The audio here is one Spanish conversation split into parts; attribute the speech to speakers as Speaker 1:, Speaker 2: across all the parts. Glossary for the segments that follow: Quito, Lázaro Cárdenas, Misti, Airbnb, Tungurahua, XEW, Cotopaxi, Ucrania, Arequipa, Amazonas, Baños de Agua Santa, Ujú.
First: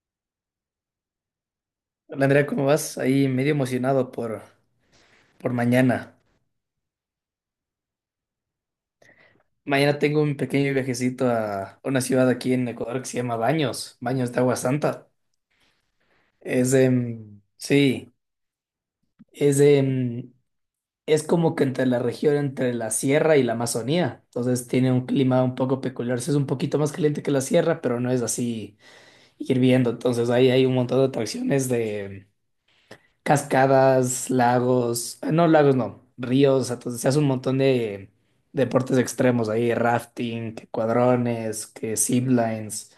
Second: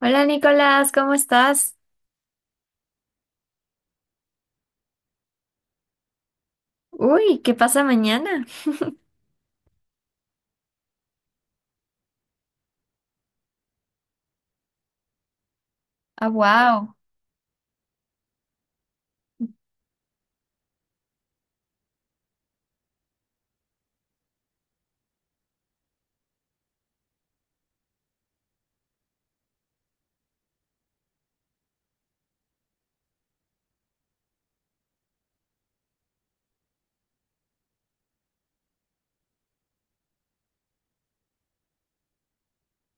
Speaker 1: Hola Nicolás, ¿cómo estás?
Speaker 2: Hola Andrea, ¿cómo vas? Ahí medio emocionado por mañana.
Speaker 1: Uy, ¿qué pasa mañana?
Speaker 2: Mañana tengo un pequeño viajecito a una ciudad aquí en Ecuador que se llama Baños, Baños de Agua Santa.
Speaker 1: Ah,
Speaker 2: Es,
Speaker 1: wow.
Speaker 2: em, sí, es, em, Es como que entre la región, entre la sierra y la Amazonía. Entonces tiene un clima un poco peculiar. Sí, es un poquito más caliente que la sierra, pero no es así hirviendo. Entonces ahí hay un montón de atracciones de cascadas, lagos, no lagos, no, ríos, entonces se hace un montón de deportes extremos ahí, rafting, que cuadrones, que ziplines.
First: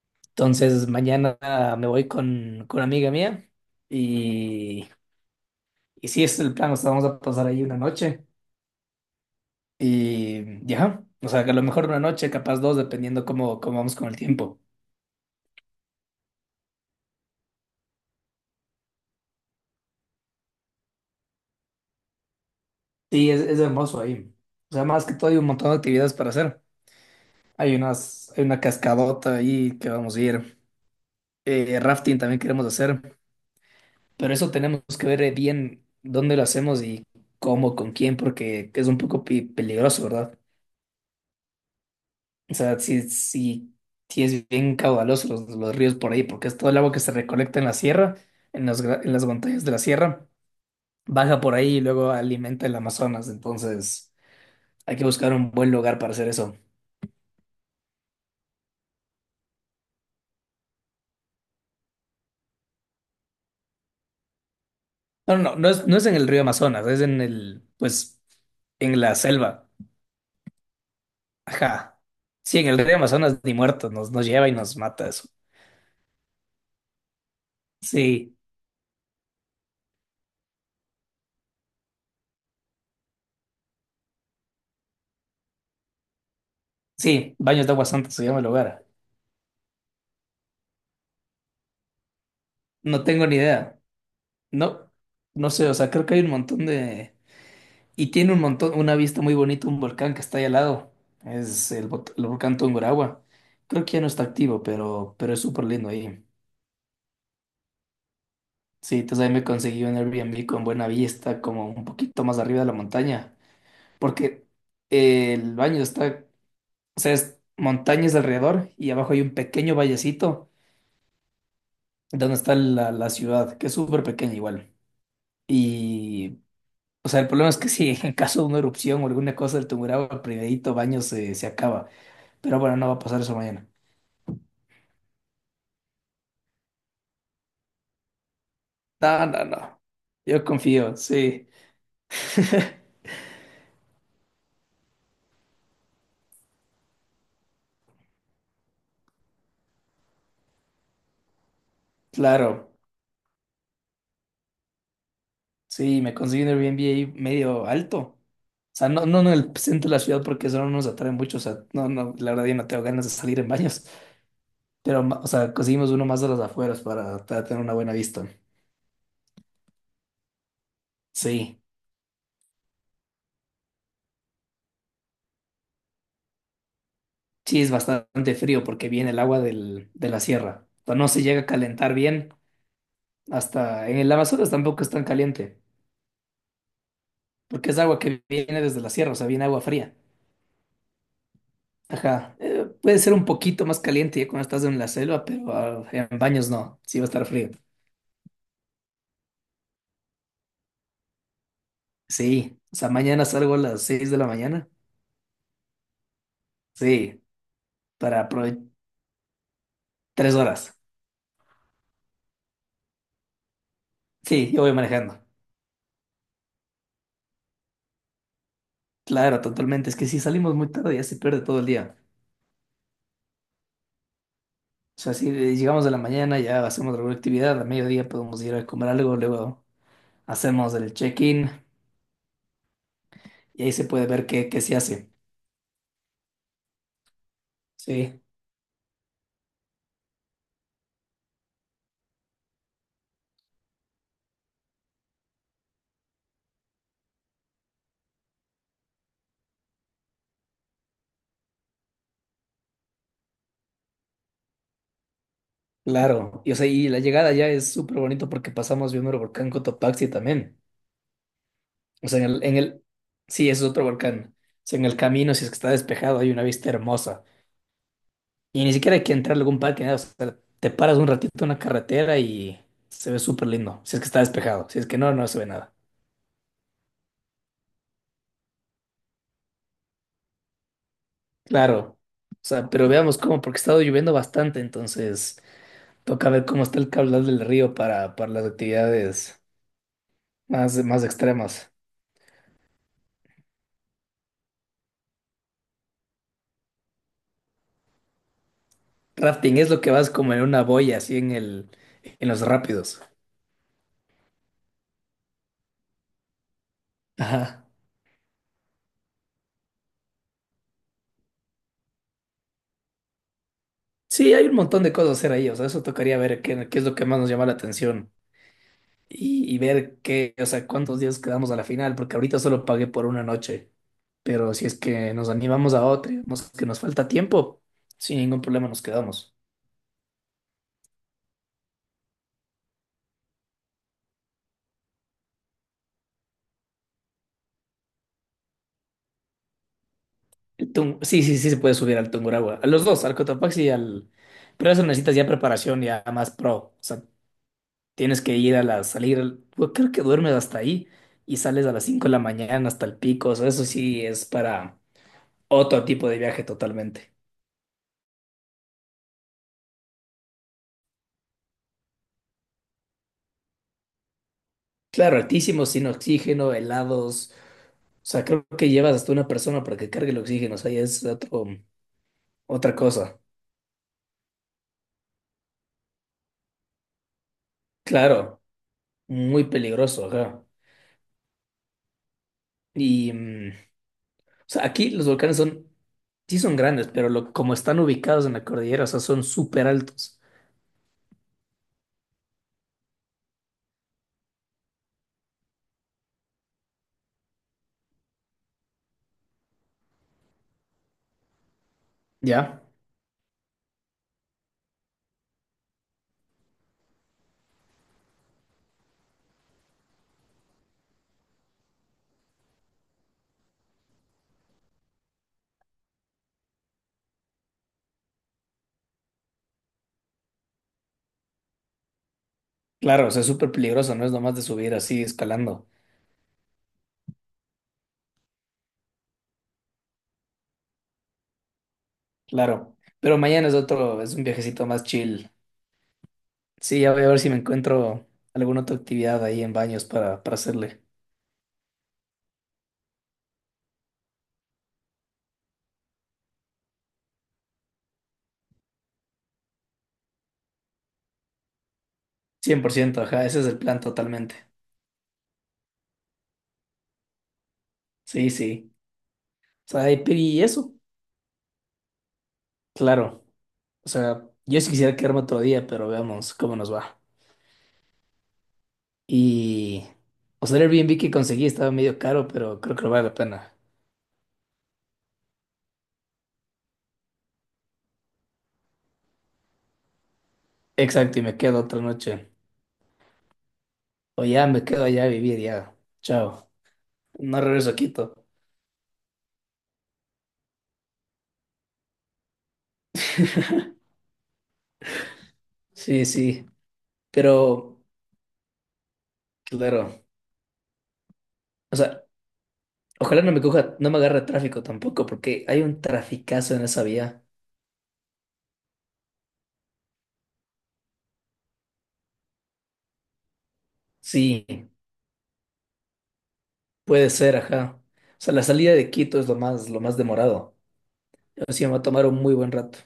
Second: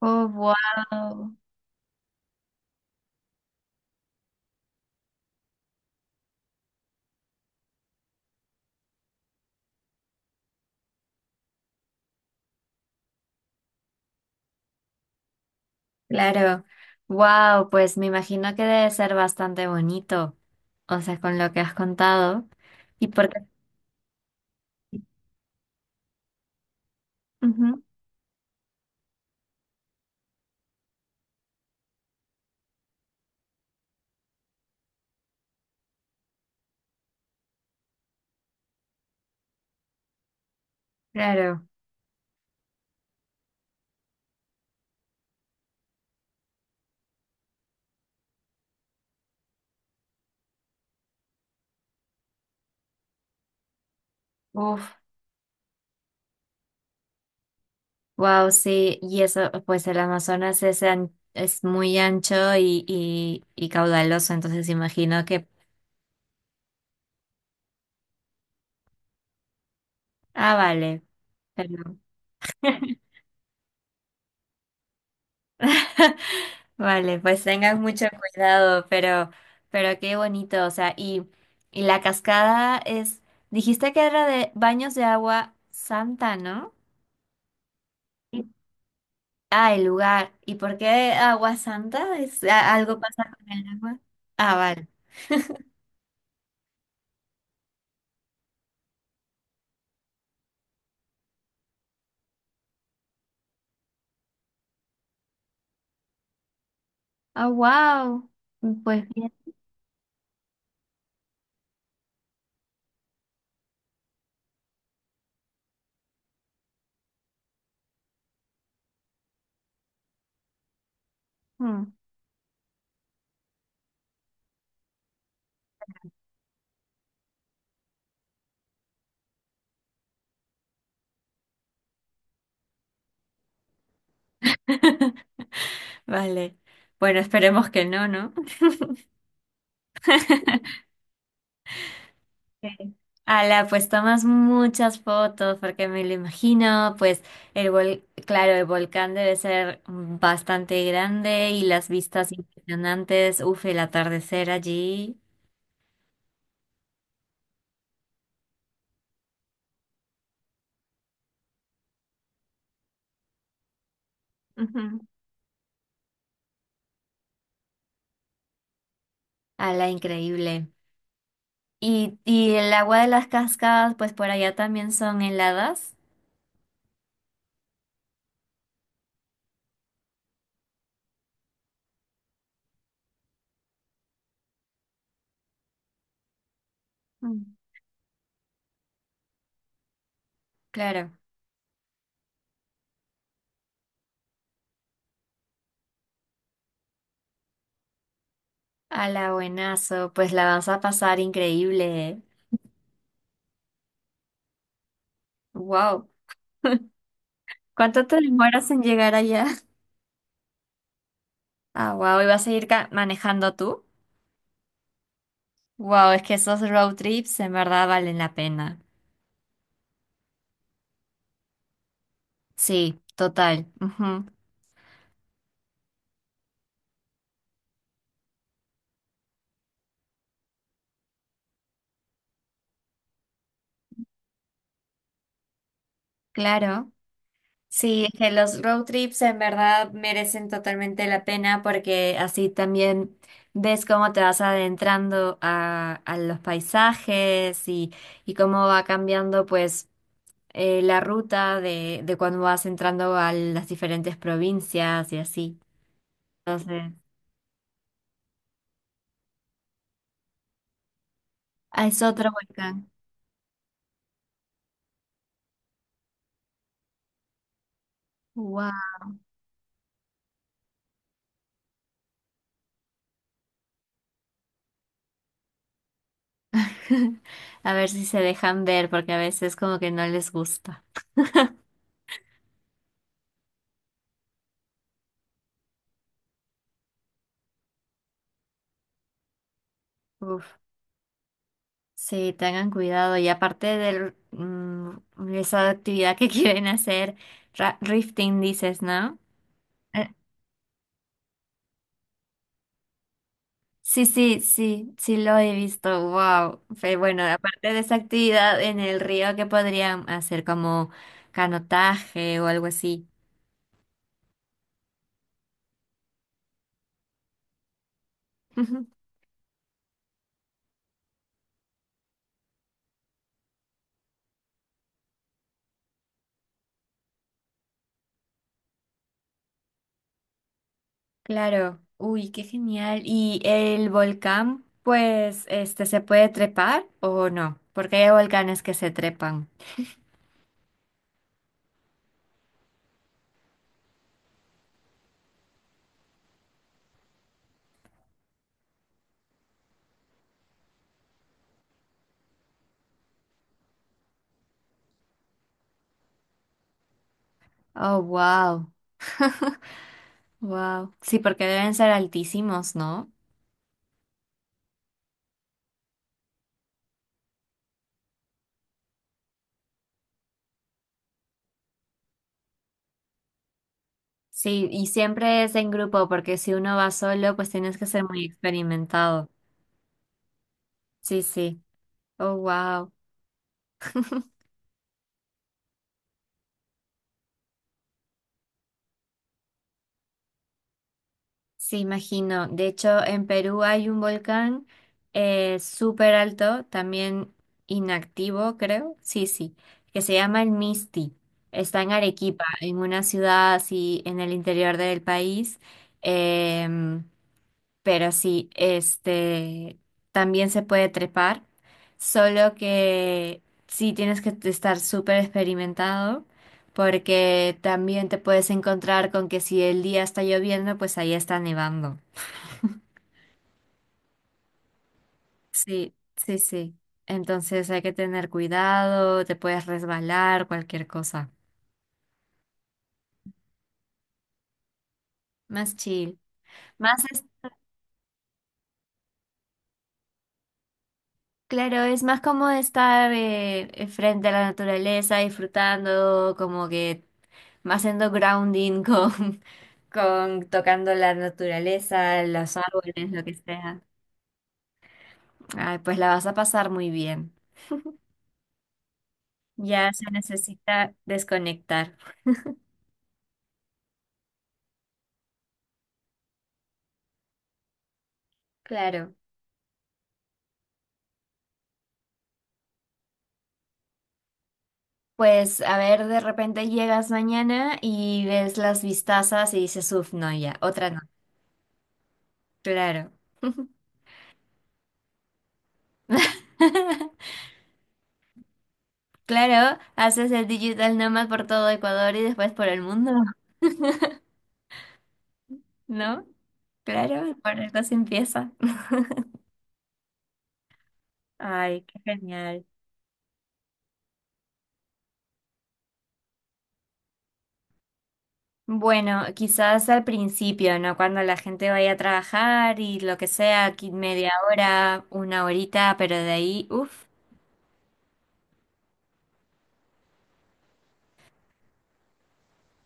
Speaker 1: Oh,
Speaker 2: Entonces
Speaker 1: wow.
Speaker 2: mañana me voy con una amiga mía y, y sí, ese es el plan, o sea, vamos a pasar ahí una noche y ya, o sea, que a lo mejor una noche, capaz dos, dependiendo cómo, cómo vamos con el tiempo.
Speaker 1: Claro. Wow, pues me imagino que debe ser bastante bonito, o sea, con lo que has contado. Y
Speaker 2: Sí,
Speaker 1: porque
Speaker 2: es hermoso ahí. O sea, más que todo hay un montón de actividades para hacer.
Speaker 1: ujú,
Speaker 2: Hay una cascadota ahí que vamos a ir. Eh, rafting también queremos hacer, pero eso tenemos que ver bien dónde lo hacemos y cómo, con quién, porque es un poco peligroso, ¿verdad?
Speaker 1: claro.
Speaker 2: O sea, si es bien caudaloso los ríos por ahí, porque es todo el agua que se recolecta en la sierra, en en las montañas de la sierra, baja por ahí y luego alimenta el Amazonas, entonces
Speaker 1: Uf,
Speaker 2: hay que buscar un buen lugar para hacer eso.
Speaker 1: wow, sí. Y eso, pues el Amazonas es, es muy ancho y, y caudaloso, entonces imagino que.
Speaker 2: No es, no es en el río Amazonas, es en el, pues, en la selva.
Speaker 1: Ah, vale.
Speaker 2: Ajá.
Speaker 1: Perdón.
Speaker 2: Sí, en el río Amazonas ni muertos nos lleva y nos mata eso.
Speaker 1: Vale, pues tengan mucho
Speaker 2: Sí,
Speaker 1: cuidado, pero qué bonito, o sea, y la cascada es, dijiste que era de Baños de Agua Santa, ¿no?
Speaker 2: sí, Baños de Agua Santa se llama el
Speaker 1: Sí.
Speaker 2: lugar.
Speaker 1: Ah, el lugar. ¿Y por qué agua santa? ¿Es algo
Speaker 2: No
Speaker 1: pasa
Speaker 2: tengo ni
Speaker 1: con el
Speaker 2: idea.
Speaker 1: agua? Ah, vale.
Speaker 2: No, no sé, o sea, creo que hay un montón de... Y tiene un montón, una vista muy bonita, un volcán que está ahí al lado. Es el volcán Tungurahua. Creo que ya no está activo, pero es súper lindo ahí.
Speaker 1: Ah, wow.
Speaker 2: Sí,
Speaker 1: Pues
Speaker 2: entonces
Speaker 1: bien.
Speaker 2: ahí me conseguí un Airbnb con buena vista, como un poquito más arriba de la montaña. Porque el baño está. O sea, es montañas alrededor y abajo hay un pequeño vallecito
Speaker 1: Mm.
Speaker 2: donde está la ciudad, que es súper pequeña igual. Y, o sea, el problema es que si en caso de una erupción o alguna cosa del Tungurahua, el primerito baño se acaba. Pero bueno, no va a pasar eso mañana.
Speaker 1: Vale. Bueno, esperemos que no, ¿no?
Speaker 2: No, no, no. Yo confío, sí.
Speaker 1: Sí. Ala, pues tomas muchas fotos porque me lo imagino, pues el claro, el volcán debe ser bastante grande y las vistas
Speaker 2: Claro.
Speaker 1: impresionantes, uf, el atardecer allí.
Speaker 2: Sí, me conseguí un Airbnb ahí medio alto. O sea, no en el centro de la ciudad porque eso no nos atrae mucho. O sea, no, no, la verdad yo no tengo ganas de salir en baños.
Speaker 1: Ujú.
Speaker 2: Pero, o sea, conseguimos uno más a las afueras para tener una buena vista.
Speaker 1: Ala, increíble.
Speaker 2: Sí,
Speaker 1: Y el agua de las cascadas, pues por allá también son heladas.
Speaker 2: sí, es bastante frío porque viene el agua de la sierra. O sea, no se llega a calentar bien. Hasta en el Amazonas tampoco es tan caliente,
Speaker 1: Mm.
Speaker 2: porque es agua que viene desde la sierra, o sea, viene agua fría.
Speaker 1: Claro.
Speaker 2: Ajá, puede ser un poquito más caliente ya cuando estás en la selva, pero ah, en baños no, sí va a estar frío.
Speaker 1: Ala, buenazo, pues la vas a pasar increíble,
Speaker 2: Sí, o sea, mañana salgo a las 6 de la mañana.
Speaker 1: wow.
Speaker 2: Sí,
Speaker 1: ¿Cuánto te
Speaker 2: para aprove-
Speaker 1: demoras en llegar allá?
Speaker 2: 3 horas.
Speaker 1: Ah, wow, ¿y vas a ir manejando tú?
Speaker 2: Sí, yo voy manejando.
Speaker 1: Wow, es que esos road trips en verdad valen la pena.
Speaker 2: Claro, totalmente. Es que si salimos muy tarde ya se pierde todo el día.
Speaker 1: Sí, total. Ujú.
Speaker 2: O sea, si llegamos de la mañana ya hacemos alguna actividad, a mediodía podemos ir a comer algo, luego hacemos el check-in y ahí se puede ver qué, qué se hace.
Speaker 1: Claro. Sí, es
Speaker 2: Sí,
Speaker 1: que los road trips en verdad merecen totalmente la pena porque así también ves cómo te vas adentrando a los paisajes y cómo va cambiando pues la ruta de cuando vas entrando a las diferentes provincias y así.
Speaker 2: claro. Y, o sea, y
Speaker 1: Entonces,
Speaker 2: la llegada ya es súper bonito porque pasamos viendo el volcán Cotopaxi también.
Speaker 1: ah, es
Speaker 2: O sea,
Speaker 1: otro
Speaker 2: en el...
Speaker 1: volcán.
Speaker 2: Sí, es otro volcán. O sea, en el camino, si es que está despejado, hay una vista hermosa. Y ni siquiera hay que entrar a algún parque, nada. O sea, te paras un ratito en una carretera y... Se ve súper lindo, si es que está despejado, si es que no, no se ve nada.
Speaker 1: A ver si se dejan ver, porque a veces como que no les gusta.
Speaker 2: Claro, o sea, pero veamos cómo, porque ha estado lloviendo bastante, entonces toca ver cómo está el caudal del río para las actividades
Speaker 1: Uf.
Speaker 2: más extremas.
Speaker 1: Sí, tengan cuidado. Y aparte de esa actividad que quieren hacer, rifting dices, ¿no?
Speaker 2: Rafting es lo que
Speaker 1: Eh,
Speaker 2: vas como en una boya, así en los rápidos.
Speaker 1: sí, sí, sí, sí lo he visto. Wow. Pero bueno,
Speaker 2: Ajá.
Speaker 1: aparte de esa actividad en el río, ¿qué podrían hacer como canotaje o algo así?
Speaker 2: Sí, hay un montón de cosas a hacer ahí, o sea, eso tocaría ver qué, qué es lo que más nos llama la atención y ver qué, o sea, cuántos días quedamos a la final, porque ahorita solo pagué por una noche, pero si es que nos animamos a otra, vemos que nos falta tiempo, sin ningún problema nos quedamos.
Speaker 1: Claro, uy, qué genial. ¿Y el volcán, pues, este, se puede trepar o no? Porque hay volcanes que se trepan.
Speaker 2: Sí, sí, sí se puede subir al Tungurahua. A los dos, al Cotopaxi y al... Pero eso necesitas ya preparación, ya más pro. O sea, tienes que ir a la salir... al-. Yo creo que duermes hasta ahí y sales a las 5 de la mañana hasta el pico. O sea, eso sí es para otro tipo de viaje totalmente.
Speaker 1: Oh, wow, wow. Sí, porque deben ser altísimos, ¿no?
Speaker 2: Claro, altísimo, sin oxígeno, helados. O sea, creo que llevas hasta una persona para que cargue el oxígeno. O sea, ya es otro, otra cosa.
Speaker 1: Sí, y siempre es en grupo, porque si uno va solo, pues tienes que ser muy
Speaker 2: Claro,
Speaker 1: experimentado.
Speaker 2: muy peligroso, ajá.
Speaker 1: Sí, sí. Oh, wow.
Speaker 2: Y... mm, o sea, aquí los volcanes son, sí son grandes, pero lo, como están ubicados en la cordillera, o sea, son súper altos.
Speaker 1: Sí, imagino. De hecho, en Perú hay un volcán súper alto, también inactivo, creo. Sí, sí, que se llama el Misti. Está en Arequipa,
Speaker 2: ¿Ya?
Speaker 1: en una ciudad así en el interior del país. Em, pero sí, este también se puede trepar, solo que sí tienes que estar súper experimentado, porque también te puedes encontrar con que si el día está lloviendo, pues ahí está nevando.
Speaker 2: Claro, o sea, es súper peligroso, no es nomás de subir así, escalando.
Speaker 1: Sí, sí, sí. Entonces hay que tener cuidado, te puedes resbalar, cualquier cosa.
Speaker 2: Claro. Pero mañana es otro, es un viajecito más chill.
Speaker 1: Más chill.
Speaker 2: Sí, ya
Speaker 1: Más
Speaker 2: voy a ver
Speaker 1: es-
Speaker 2: si me encuentro alguna otra actividad ahí en baños para hacerle.
Speaker 1: claro, es más como estar frente a la naturaleza, disfrutando, como que más haciendo grounding con con tocando la naturaleza, los
Speaker 2: cien por
Speaker 1: árboles,
Speaker 2: ciento.
Speaker 1: lo
Speaker 2: Ajá,
Speaker 1: que
Speaker 2: ese es el plan
Speaker 1: sea.
Speaker 2: totalmente.
Speaker 1: Ay, pues la vas a pasar muy bien.
Speaker 2: Sí, sí. O
Speaker 1: Ya
Speaker 2: sea, y
Speaker 1: se
Speaker 2: y eso,
Speaker 1: necesita desconectar.
Speaker 2: claro. O sea, yo sí quisiera quedarme otro día, pero veamos cómo nos va.
Speaker 1: Claro.
Speaker 2: Y, o sea, el Airbnb que conseguí estaba medio caro, pero creo que lo vale la pena.
Speaker 1: Pues a ver, de repente llegas mañana y ves las vistazas y dices, uff, no, ya, otra no.
Speaker 2: Exacto, y me quedo otra noche.
Speaker 1: Claro.
Speaker 2: O ya me quedo allá a vivir, ya. Chao. No regreso a Quito.
Speaker 1: Claro, haces el digital nomad por todo Ecuador y después por el mundo,
Speaker 2: Sí,
Speaker 1: ¿no?
Speaker 2: sí,
Speaker 1: Claro, por
Speaker 2: pero
Speaker 1: algo se empieza.
Speaker 2: claro, o
Speaker 1: Ay, qué
Speaker 2: sea,
Speaker 1: genial.
Speaker 2: ojalá no me coja, no me agarre tráfico tampoco, porque hay un traficazo en esa vía.
Speaker 1: Bueno, quizás al principio, ¿no? Cuando la gente vaya a trabajar y lo que sea, aquí media
Speaker 2: Sí,
Speaker 1: hora, una horita, pero de ahí, uff,
Speaker 2: puede ser, ajá. O sea, la salida de Quito es lo más demorado. Así me va a tomar un muy buen rato.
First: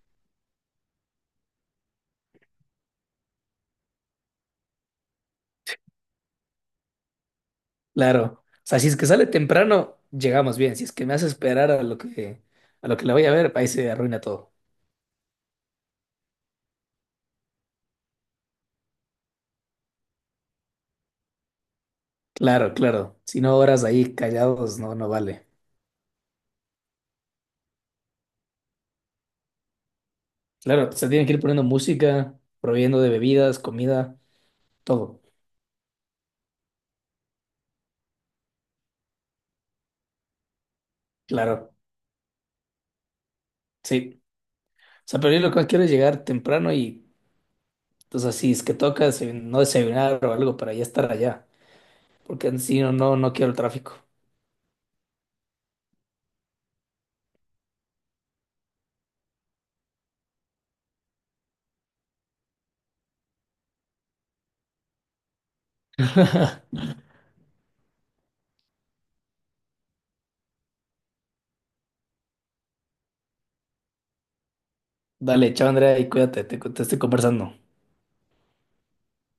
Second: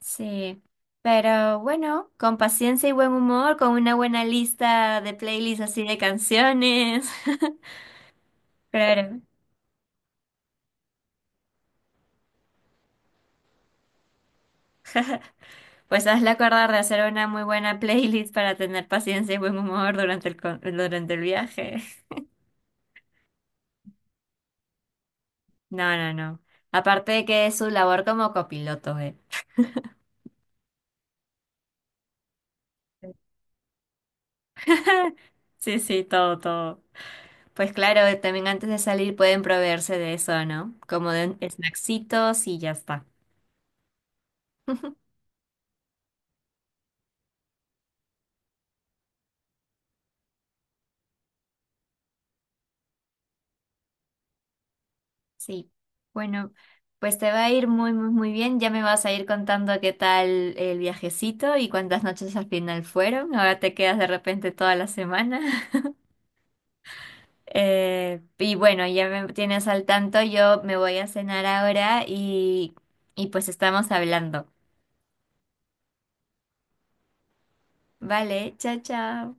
Speaker 1: sí. Pero bueno, con paciencia y buen humor, con una buena lista de playlists así de canciones.
Speaker 2: Claro. O sea, si es que
Speaker 1: Claro.
Speaker 2: sale temprano, llegamos bien. Si es que me hace esperar a lo que la voy a ver, ahí se arruina todo.
Speaker 1: Pues hazle acordar de hacer una muy buena playlist para tener paciencia y buen humor durante el, durante el viaje.
Speaker 2: Claro, claro. Si no horas ahí callados, no, no vale.
Speaker 1: No, no, no. Aparte de que es su labor como copiloto, ¿eh?
Speaker 2: Claro, se tienen que ir poniendo música, proveyendo de bebidas, comida, todo.
Speaker 1: Sí, sí, todo, todo. Pues claro, también antes de salir pueden proveerse de eso, ¿no? Como de
Speaker 2: Claro,
Speaker 1: snacksitos y ya está.
Speaker 2: sí. O sea, pero yo lo que quiero es llegar temprano y, entonces, si es que toca no desayunar o algo para ya estar allá. Porque si no, no, no quiero el tráfico.
Speaker 1: Sí. Bueno, pues te va a ir muy, muy, muy bien. Ya me vas a ir contando qué tal el viajecito y cuántas noches al final fueron. Ahora te quedas de repente toda la semana. Y bueno, ya me tienes al tanto. Yo me voy a cenar ahora y pues estamos hablando.
Speaker 2: Dale, chao, Andrea, y cuídate, te estoy conversando.
Speaker 1: Vale, chao, chao.